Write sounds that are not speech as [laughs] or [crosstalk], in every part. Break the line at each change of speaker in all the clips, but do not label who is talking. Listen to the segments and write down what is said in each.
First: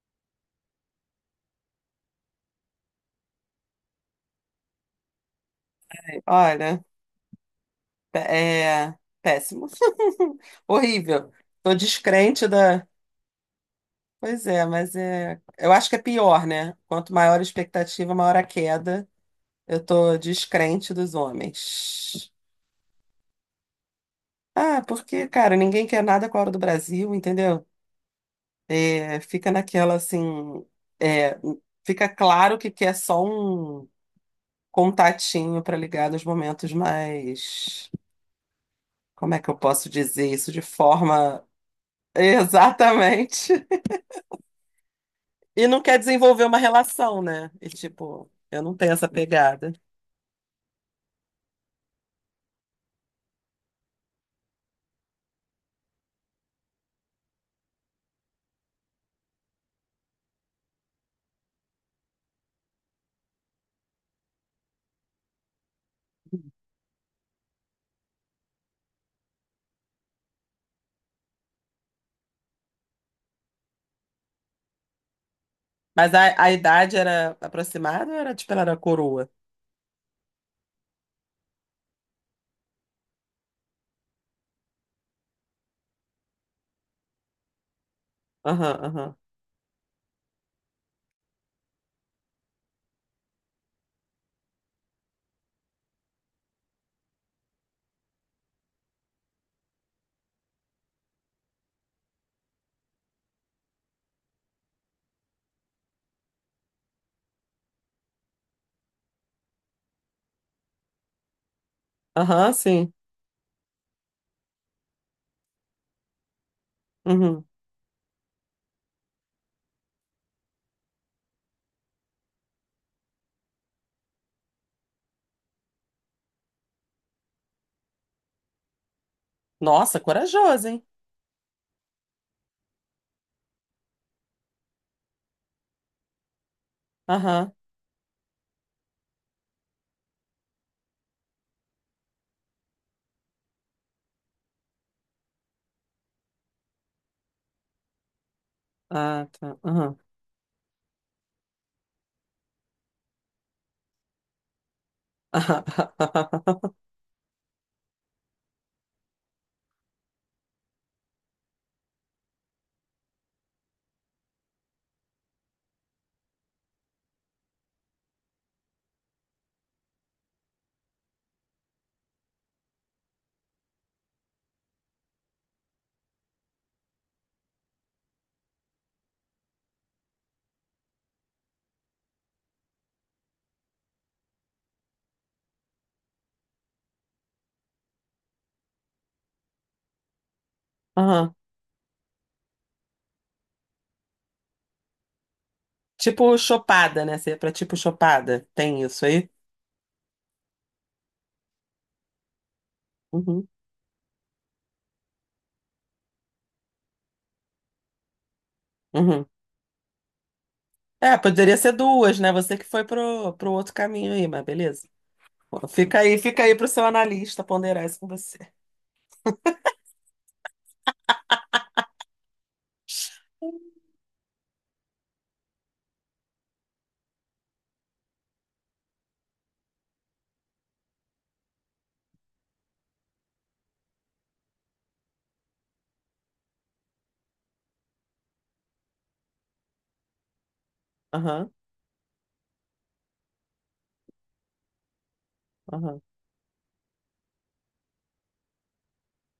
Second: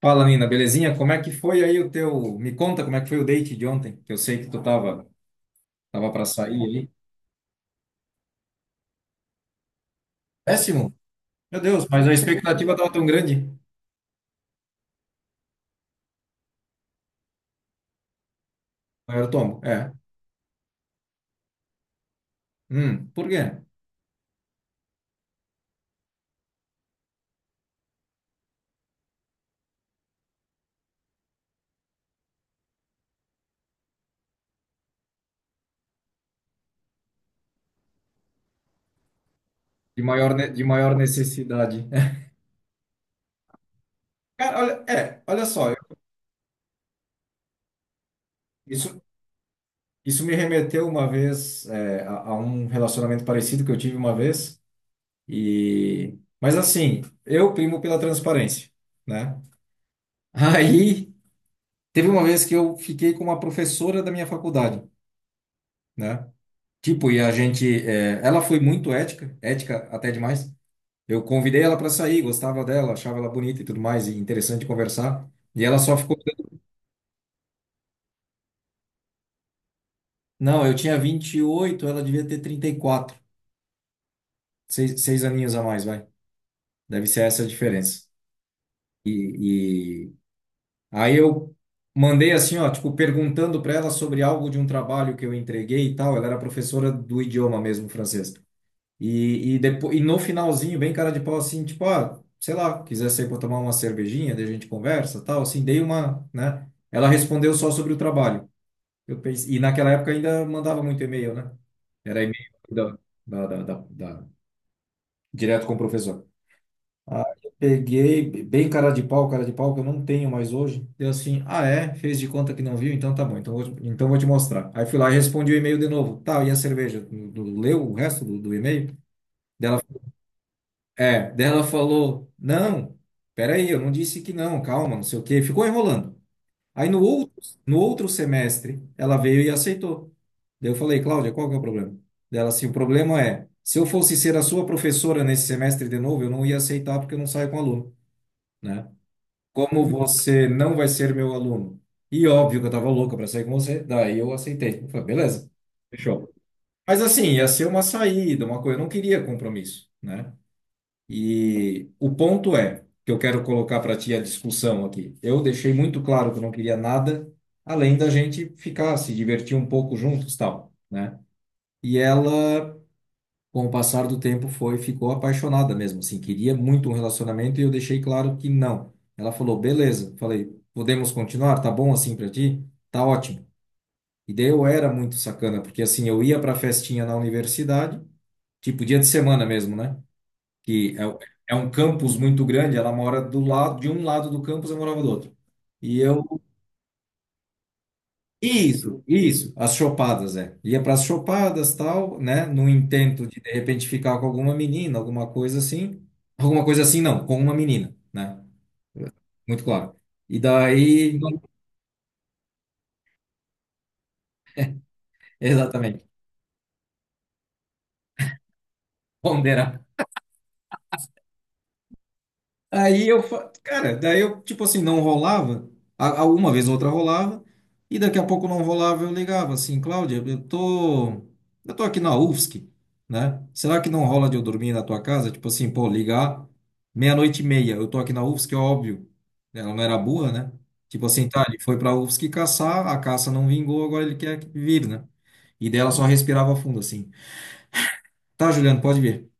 Fala, Nina, belezinha? Como é que foi aí o teu. Me conta como é que foi o date de ontem, que eu sei que tu tava para sair
Olha,
aí.
é péssimo. [laughs]
Péssimo!
Horrível.
Meu
Tô
Deus, mas a
descrente
expectativa
da.
tava tão grande.
Pois é, mas é. Eu acho que é pior, né? Quanto maior a expectativa, maior a queda.
Maior tomo,
Eu
é.
tô descrente dos homens.
Por quê?
Ah, porque, cara, ninguém quer nada com a hora do Brasil, entendeu? É, fica naquela assim. É, fica claro que quer só um contatinho para ligar nos momentos mais. Como é que eu posso
De
dizer
maior,
isso de
de maior
forma.
necessidade.
[laughs]
[laughs]
Exatamente.
Cara, olha, é, olha
E
só,
não quer desenvolver uma relação, né? E tipo, eu não tenho
isso,
essa pegada.
isso me remeteu uma vez a um relacionamento parecido que eu tive uma vez. E, mas assim, eu primo pela transparência, né? Aí teve uma vez que eu fiquei com uma professora da minha faculdade, né? Tipo, ela foi muito ética, ética até demais. Eu convidei ela para sair, gostava dela, achava ela bonita e tudo mais, e interessante conversar. E ela só
Mas
ficou.
a idade era aproximada ou era tipo, ela era coroa?
Não, eu tinha 28, ela devia ter 34. Seis aninhos a mais, vai. Deve ser essa a diferença.
Aham, aham.
E aí eu mandei assim, ó, tipo, perguntando para ela sobre algo de um trabalho que eu entreguei e tal. Ela era professora do idioma mesmo, francês. E depois, no finalzinho, bem cara de pau, assim, tipo, ah, sei lá, quiser sair para tomar uma cervejinha, daí a gente conversa, tal, assim, dei uma, né? Ela respondeu só sobre o trabalho. Eu pensei, e naquela época ainda mandava muito e-mail, né? Era e-mail
Aham, sim.
da direto com o professor. Aí
Uhum.
eu peguei, bem cara de pau, que eu não tenho mais hoje. Deu assim, ah, é? Fez de conta que não viu, então tá bom, então vou te mostrar. Aí fui lá e respondi o e-mail de novo. Tá, e a cerveja? Tu leu o resto do e-mail dela?
Nossa, corajoso, hein?
É, daí ela falou: não, peraí, eu não disse que não, calma, não sei o quê. Ficou enrolando. Aí no outro,
Aham.
no outro semestre, ela veio e aceitou. Daí eu falei: Cláudia, qual que é o problema? Daí ela assim: o problema é, se eu fosse ser a sua professora nesse semestre de novo, eu não ia aceitar porque eu não saio com aluno, né?
Ah, tá.
Como
Aham.
você não vai ser meu aluno? E óbvio que eu tava louca para sair com você, daí eu aceitei. Eu falei: beleza,
Aham.
fechou.
[laughs]
Mas assim, ia ser uma saída, uma coisa, eu não queria compromisso, né? E o ponto é que eu quero colocar para ti a discussão aqui. Eu deixei muito claro que eu não queria nada além da gente ficar, se divertir um pouco juntos, tal, né? E ela, com o passar do tempo, foi, ficou apaixonada mesmo, assim, queria muito um relacionamento e eu deixei claro que não. Ela falou, beleza. Falei, podemos continuar? Tá bom assim para ti? Tá ótimo. E daí eu era muito sacana, porque assim, eu ia para festinha na universidade, tipo dia de semana mesmo, né? que
Aham.
é, É um campus muito grande, ela mora do lado de um lado do campus, eu morava do outro. E eu
Tipo chopada, né? Você é pra tipo chopada. Tem
Isso,
isso aí?
isso, as chopadas, é. Ia para as chopadas, tal, né, no intento
Uhum.
de repente ficar com alguma menina, alguma coisa assim. Alguma coisa assim não, com uma menina, né?
Uhum.
Muito claro. E
É,
daí,
poderia ser duas, né? Você que foi pro outro caminho aí, mas beleza.
[laughs] exatamente.
Fica aí pro seu analista ponderar isso com você.
Ponderar. Aí eu, cara, daí eu, tipo assim, não rolava. Uma vez ou outra rolava. E daqui a pouco não rolava, eu ligava assim, Cláudia, eu tô aqui na UFSC, né? Será que não rola de eu dormir na tua casa? Tipo assim, pô, ligar meia-noite e meia, eu tô aqui na UFSC, é óbvio. Ela não era burra, né? Tipo assim, tá,
Aham,
ele foi pra UFSC caçar, a caça não vingou, agora ele quer vir, né? E dela
aham,
só respirava fundo assim. Tá, Juliano, pode vir,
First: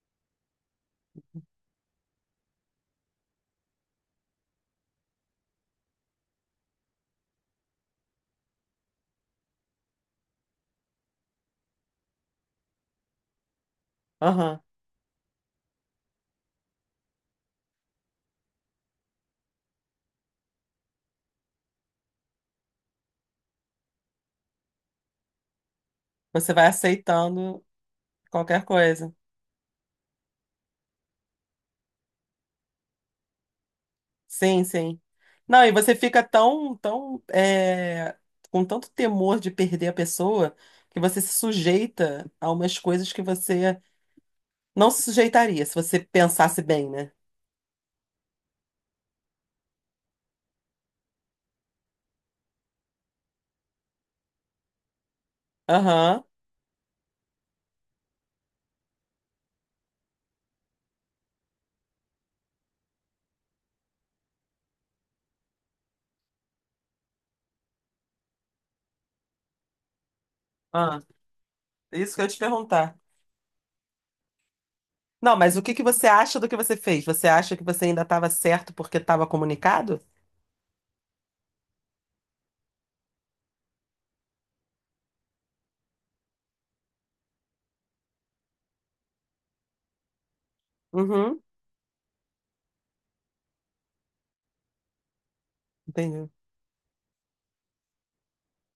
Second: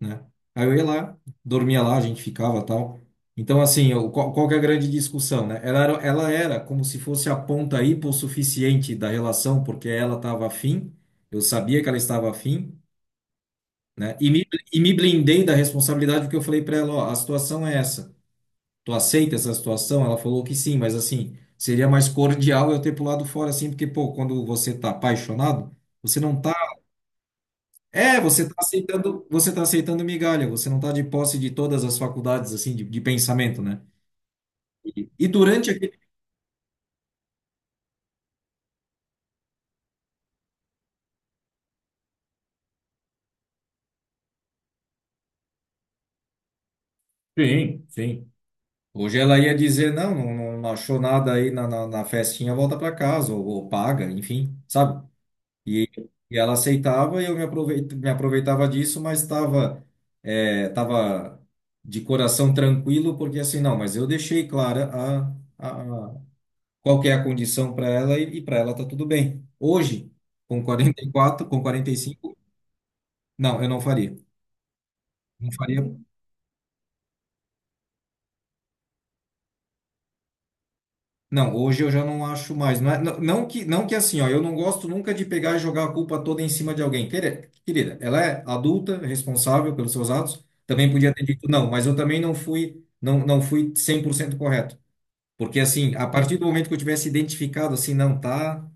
né? Aí eu ia lá, dormia lá, a gente ficava tal. Então, assim, eu, qual, qual que é a grande discussão, né? Ela era como se fosse a ponta hipossuficiente da relação, porque ela estava afim, eu sabia que ela estava afim, né? E me,
aham.
e me blindei da responsabilidade, porque eu falei para ela, ó, a situação é essa. Tu aceita essa situação? Ela falou que sim, mas assim, seria mais cordial eu ter pulado fora, assim, porque, pô, quando você tá apaixonado, você não tá
Você vai aceitando
é, você está
qualquer coisa.
aceitando, você tá aceitando migalha, você não está de posse de todas as faculdades assim de pensamento, né?
Sim, sim.
E
Não,
durante
e você
aquele.
fica tão com tanto temor de perder a pessoa que você se sujeita a umas coisas que você não se sujeitaria se você pensasse bem, né?
Sim, sim. Hoje ela ia dizer, não, não, não achou nada aí na festinha, volta para casa, ou paga, enfim, sabe? E,
Aham.
e ela aceitava e eu me aproveitava disso, mas tava de coração tranquilo, porque assim, não, mas eu deixei clara qual que é a condição para ela e para ela tá tudo bem. Hoje, com
Ah,
44, com quarenta e
isso que eu ia
cinco,
te perguntar.
não, eu não faria.
Não,
Não
mas o que
faria.
que você acha do que você fez? Você acha que você ainda estava certo porque estava comunicado?
Não, hoje eu já não acho mais. Não, não, não que assim, ó, eu não gosto nunca de pegar e jogar a culpa toda em cima de alguém. Querida, querida, ela é adulta, responsável pelos seus atos. Também podia ter
Uhum,
dito não, mas eu também não fui, não, não fui 100% correto. Porque assim, a
entendi.
partir do momento que eu tivesse identificado assim, não tá.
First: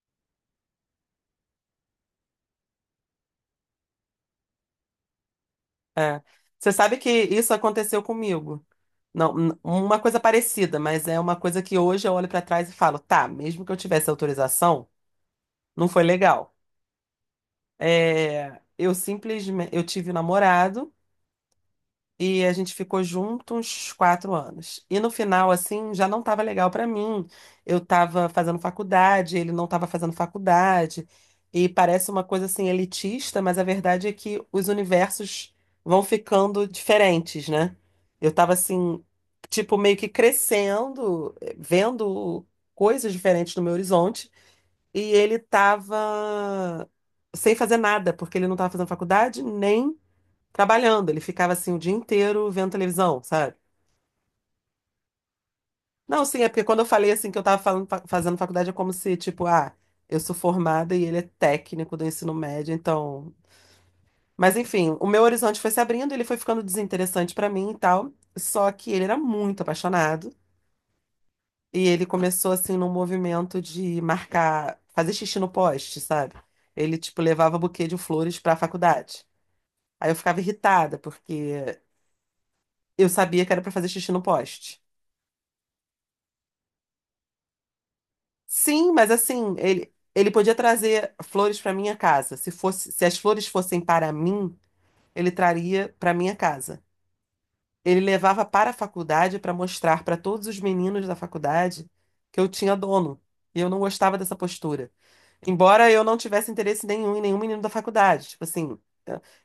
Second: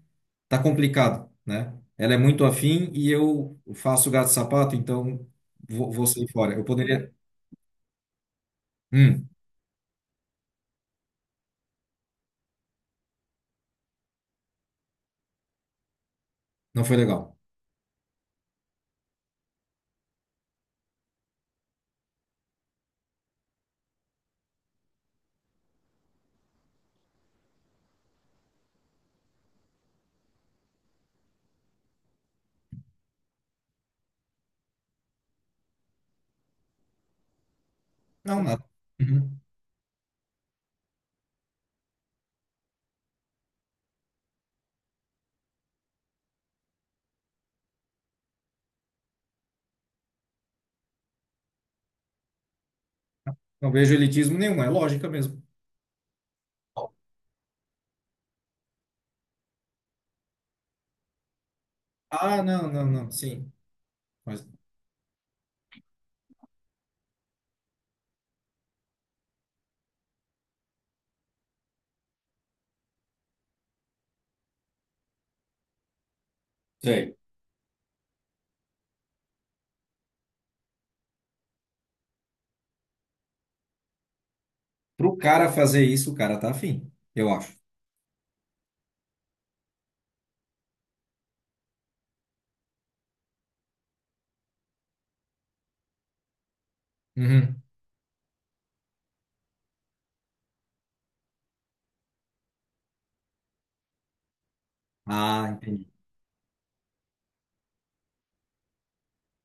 Tá complicado, né? Ela é muito afim e eu faço gato-sapato, então vou sair fora. Eu
Você sabe que
poderia.
isso aconteceu comigo.
Hum,
Não, n- Uma coisa parecida, mas é uma coisa que hoje eu olho para trás e falo, tá, mesmo que eu tivesse autorização, não foi legal.
não foi legal.
É, eu simplesmente, eu tive um namorado. E a gente ficou junto uns 4 anos. E no final, assim, já não estava legal para mim. Eu estava fazendo faculdade, ele não estava fazendo faculdade. E parece uma coisa assim elitista, mas a verdade é que os universos vão ficando diferentes, né? Eu
Não,
estava
nada.
assim,
Uhum.
tipo, meio que crescendo, vendo coisas diferentes no meu horizonte. E ele estava sem fazer nada, porque ele não estava fazendo faculdade, nem trabalhando, ele ficava assim o dia inteiro vendo televisão, sabe?
Não vejo elitismo nenhum, é lógica mesmo.
Não, sim, é porque quando eu falei assim que eu tava fazendo faculdade, é como se, tipo, ah, eu sou formada e ele é técnico do ensino
Ah, não,
médio,
não, não,
então.
sim. Mas
Mas enfim, o meu horizonte foi se abrindo, ele foi ficando desinteressante pra mim e tal. Só que ele era muito apaixonado e ele começou assim num movimento de marcar, fazer xixi no poste, sabe? Ele,
sei.
tipo, levava buquê de flores pra faculdade. Aí eu ficava irritada, porque eu sabia que era pra fazer xixi no poste.
Pro cara fazer isso, o cara tá afim, eu acho.
Sim, mas assim, ele podia trazer flores para minha casa. Se fosse, se as flores fossem para mim, ele traria para minha casa.
Uhum.
Ele levava para a faculdade para mostrar para todos os meninos da faculdade que eu tinha dono. E eu não gostava dessa postura.
Ah, entendi.
Embora eu não tivesse interesse nenhum em nenhum menino da faculdade. Tipo assim,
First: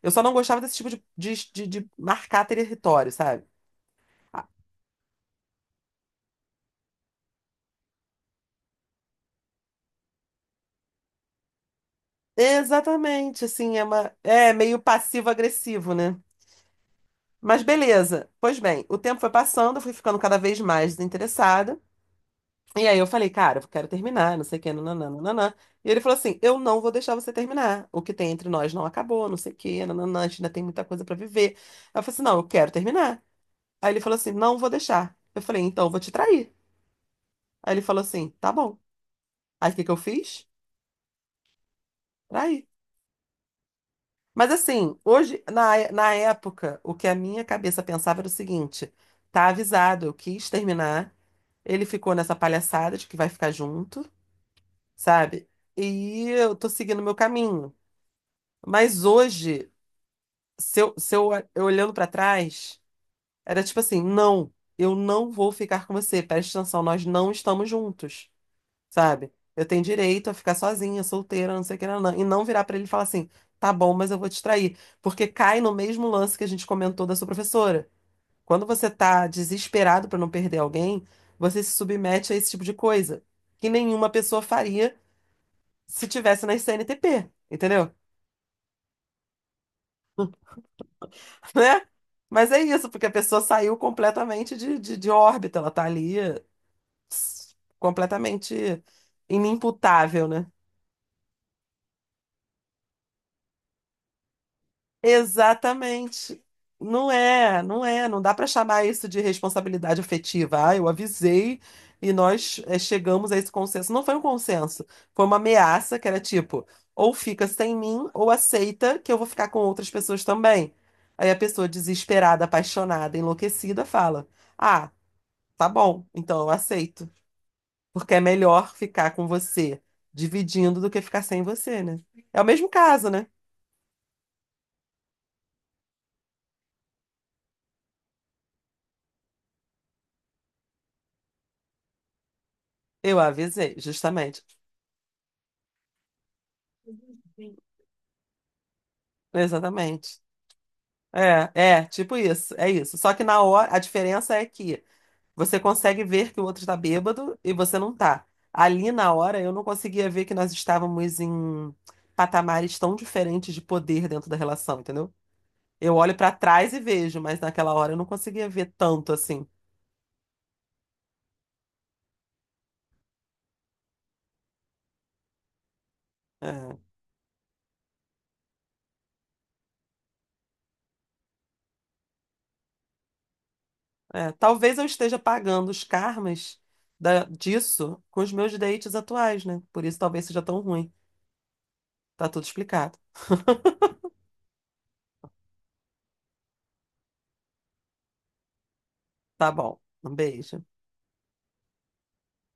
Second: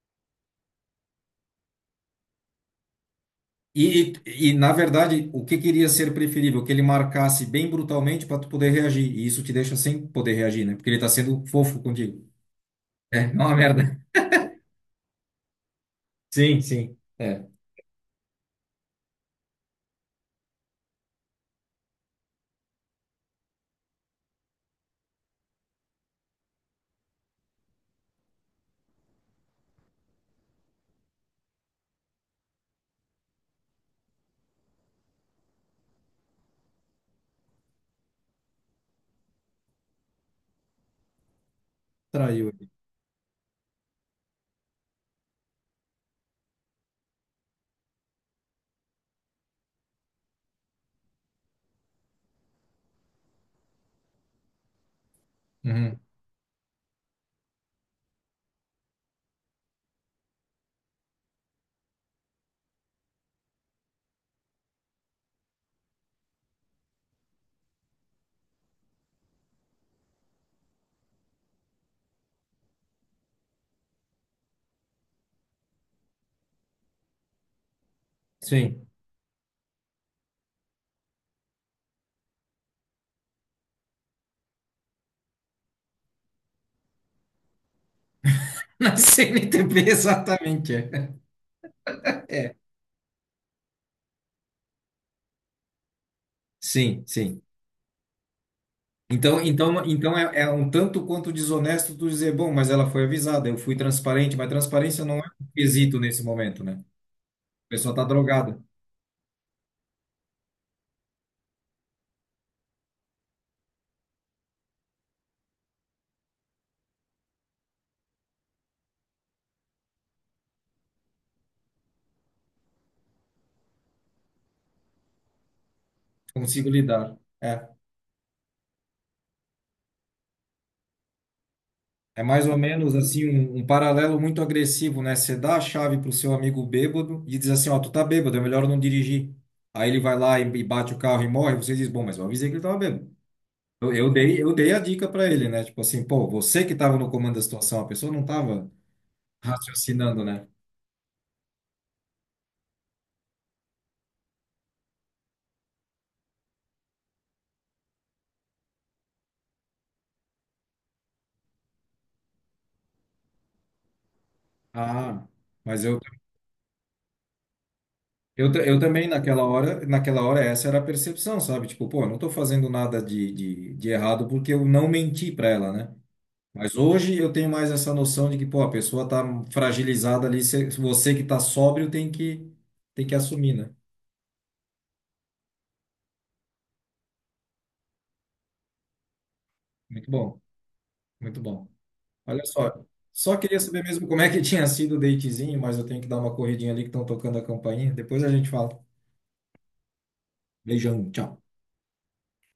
eu só não gostava desse tipo de marcar território, sabe?
E,
Ah,
e, e, na verdade, o que queria ser preferível? Que ele marcasse bem brutalmente para tu poder reagir. E isso te deixa sem poder reagir, né? Porque ele tá sendo fofo contigo. É,
exatamente,
não é uma
assim, é
merda.
é meio passivo-agressivo, né?
Sim, sim. É.
Mas beleza. Pois bem, o tempo foi passando, eu fui ficando cada vez mais desinteressada. E aí eu falei, cara, eu quero terminar, não sei o que, nananã, nananã. E ele falou assim: eu não vou deixar você terminar. O que tem entre nós não acabou, não sei o que, nananã, a gente ainda tem muita coisa pra viver. Eu falei assim: não, eu quero terminar. Aí ele falou assim: não vou deixar. Eu falei: então eu vou te trair. Aí ele falou assim: tá bom. Aí o que que eu fiz?
Traiu
Traí.
ele.
Mas assim, hoje, na época, o que a minha cabeça pensava era o seguinte: tá avisado, eu quis terminar, ele ficou nessa palhaçada de que vai ficar junto, sabe?
Uhum.
E eu tô seguindo o meu caminho. Mas hoje, se eu, se eu, eu olhando pra trás, era tipo assim: não, eu não vou ficar com você, presta atenção, nós não estamos juntos, sabe? Eu tenho direito a ficar sozinha, solteira, não sei o que, não, não. E não virar pra ele e falar assim, tá bom, mas eu vou te trair. Porque cai no mesmo lance que a gente comentou da sua professora. Quando
Sim.
você tá desesperado pra não perder alguém, você se submete a esse tipo de coisa que nenhuma pessoa faria se tivesse na CNTP, entendeu? [laughs]
[laughs] Na CNTP, exatamente. É.
Né? Mas é isso, porque a pessoa saiu completamente de órbita, ela tá ali
Sim, sim.
completamente
Então
inimputável,
é, é
né?
um tanto quanto desonesto tu dizer, bom, mas ela foi avisada, eu fui transparente, mas transparência não é um quesito nesse
Exatamente.
momento, né? A
Não
pessoa está
é, não dá para
drogada,
chamar isso de responsabilidade afetiva. Ah, eu avisei e nós chegamos a esse consenso. Não foi um consenso, foi uma ameaça que era tipo, ou fica sem mim, ou aceita que eu vou ficar com outras pessoas também. Aí a pessoa desesperada, apaixonada, enlouquecida fala: Ah, tá bom, então eu
consigo
aceito,
lidar. É,
porque é melhor ficar com você dividindo do que ficar sem você, né?
é
É o
mais ou
mesmo
menos
caso, né?
assim um paralelo muito agressivo, né? Você dá a chave pro seu amigo bêbado e diz assim, ó, tu tá bêbado, é melhor não dirigir. Aí ele vai lá e bate o carro e morre, você diz, bom, mas eu avisei que ele estava bêbado.
Eu avisei,
Eu, eu dei,
justamente.
eu dei a dica para ele, né? Tipo assim, pô, você que estava no comando da situação, a pessoa não estava
Exatamente.
raciocinando, né?
Tipo isso, é isso. Só que na hora, a diferença é que você consegue ver que o outro tá bêbado e você não tá. Ali na hora eu não conseguia ver que nós estávamos em patamares tão diferentes de poder dentro da relação, entendeu?
Ah, mas
Eu
eu,
olho pra trás e vejo, mas naquela hora eu não conseguia
eu, ta-
ver
eu também
tanto
naquela
assim.
hora, naquela hora essa era a percepção, sabe? Tipo, pô, eu não estou fazendo nada de errado porque eu não menti para ela, né? Mas
É,
hoje eu tenho mais essa noção de que, pô, a pessoa tá fragilizada ali, você que tá sóbrio tem que assumir, né?
Talvez eu esteja pagando os karmas disso com os meus dates atuais, né? Por isso
Muito
talvez
bom,
seja tão ruim.
muito bom.
Tá tudo
Olha só,
explicado.
só queria saber mesmo como é que [laughs] tinha sido o datezinho, mas eu tenho que dar uma corridinha ali que estão tocando a campainha. Depois a gente fala.
Tá bom. Um beijo.
Beijão, tchau.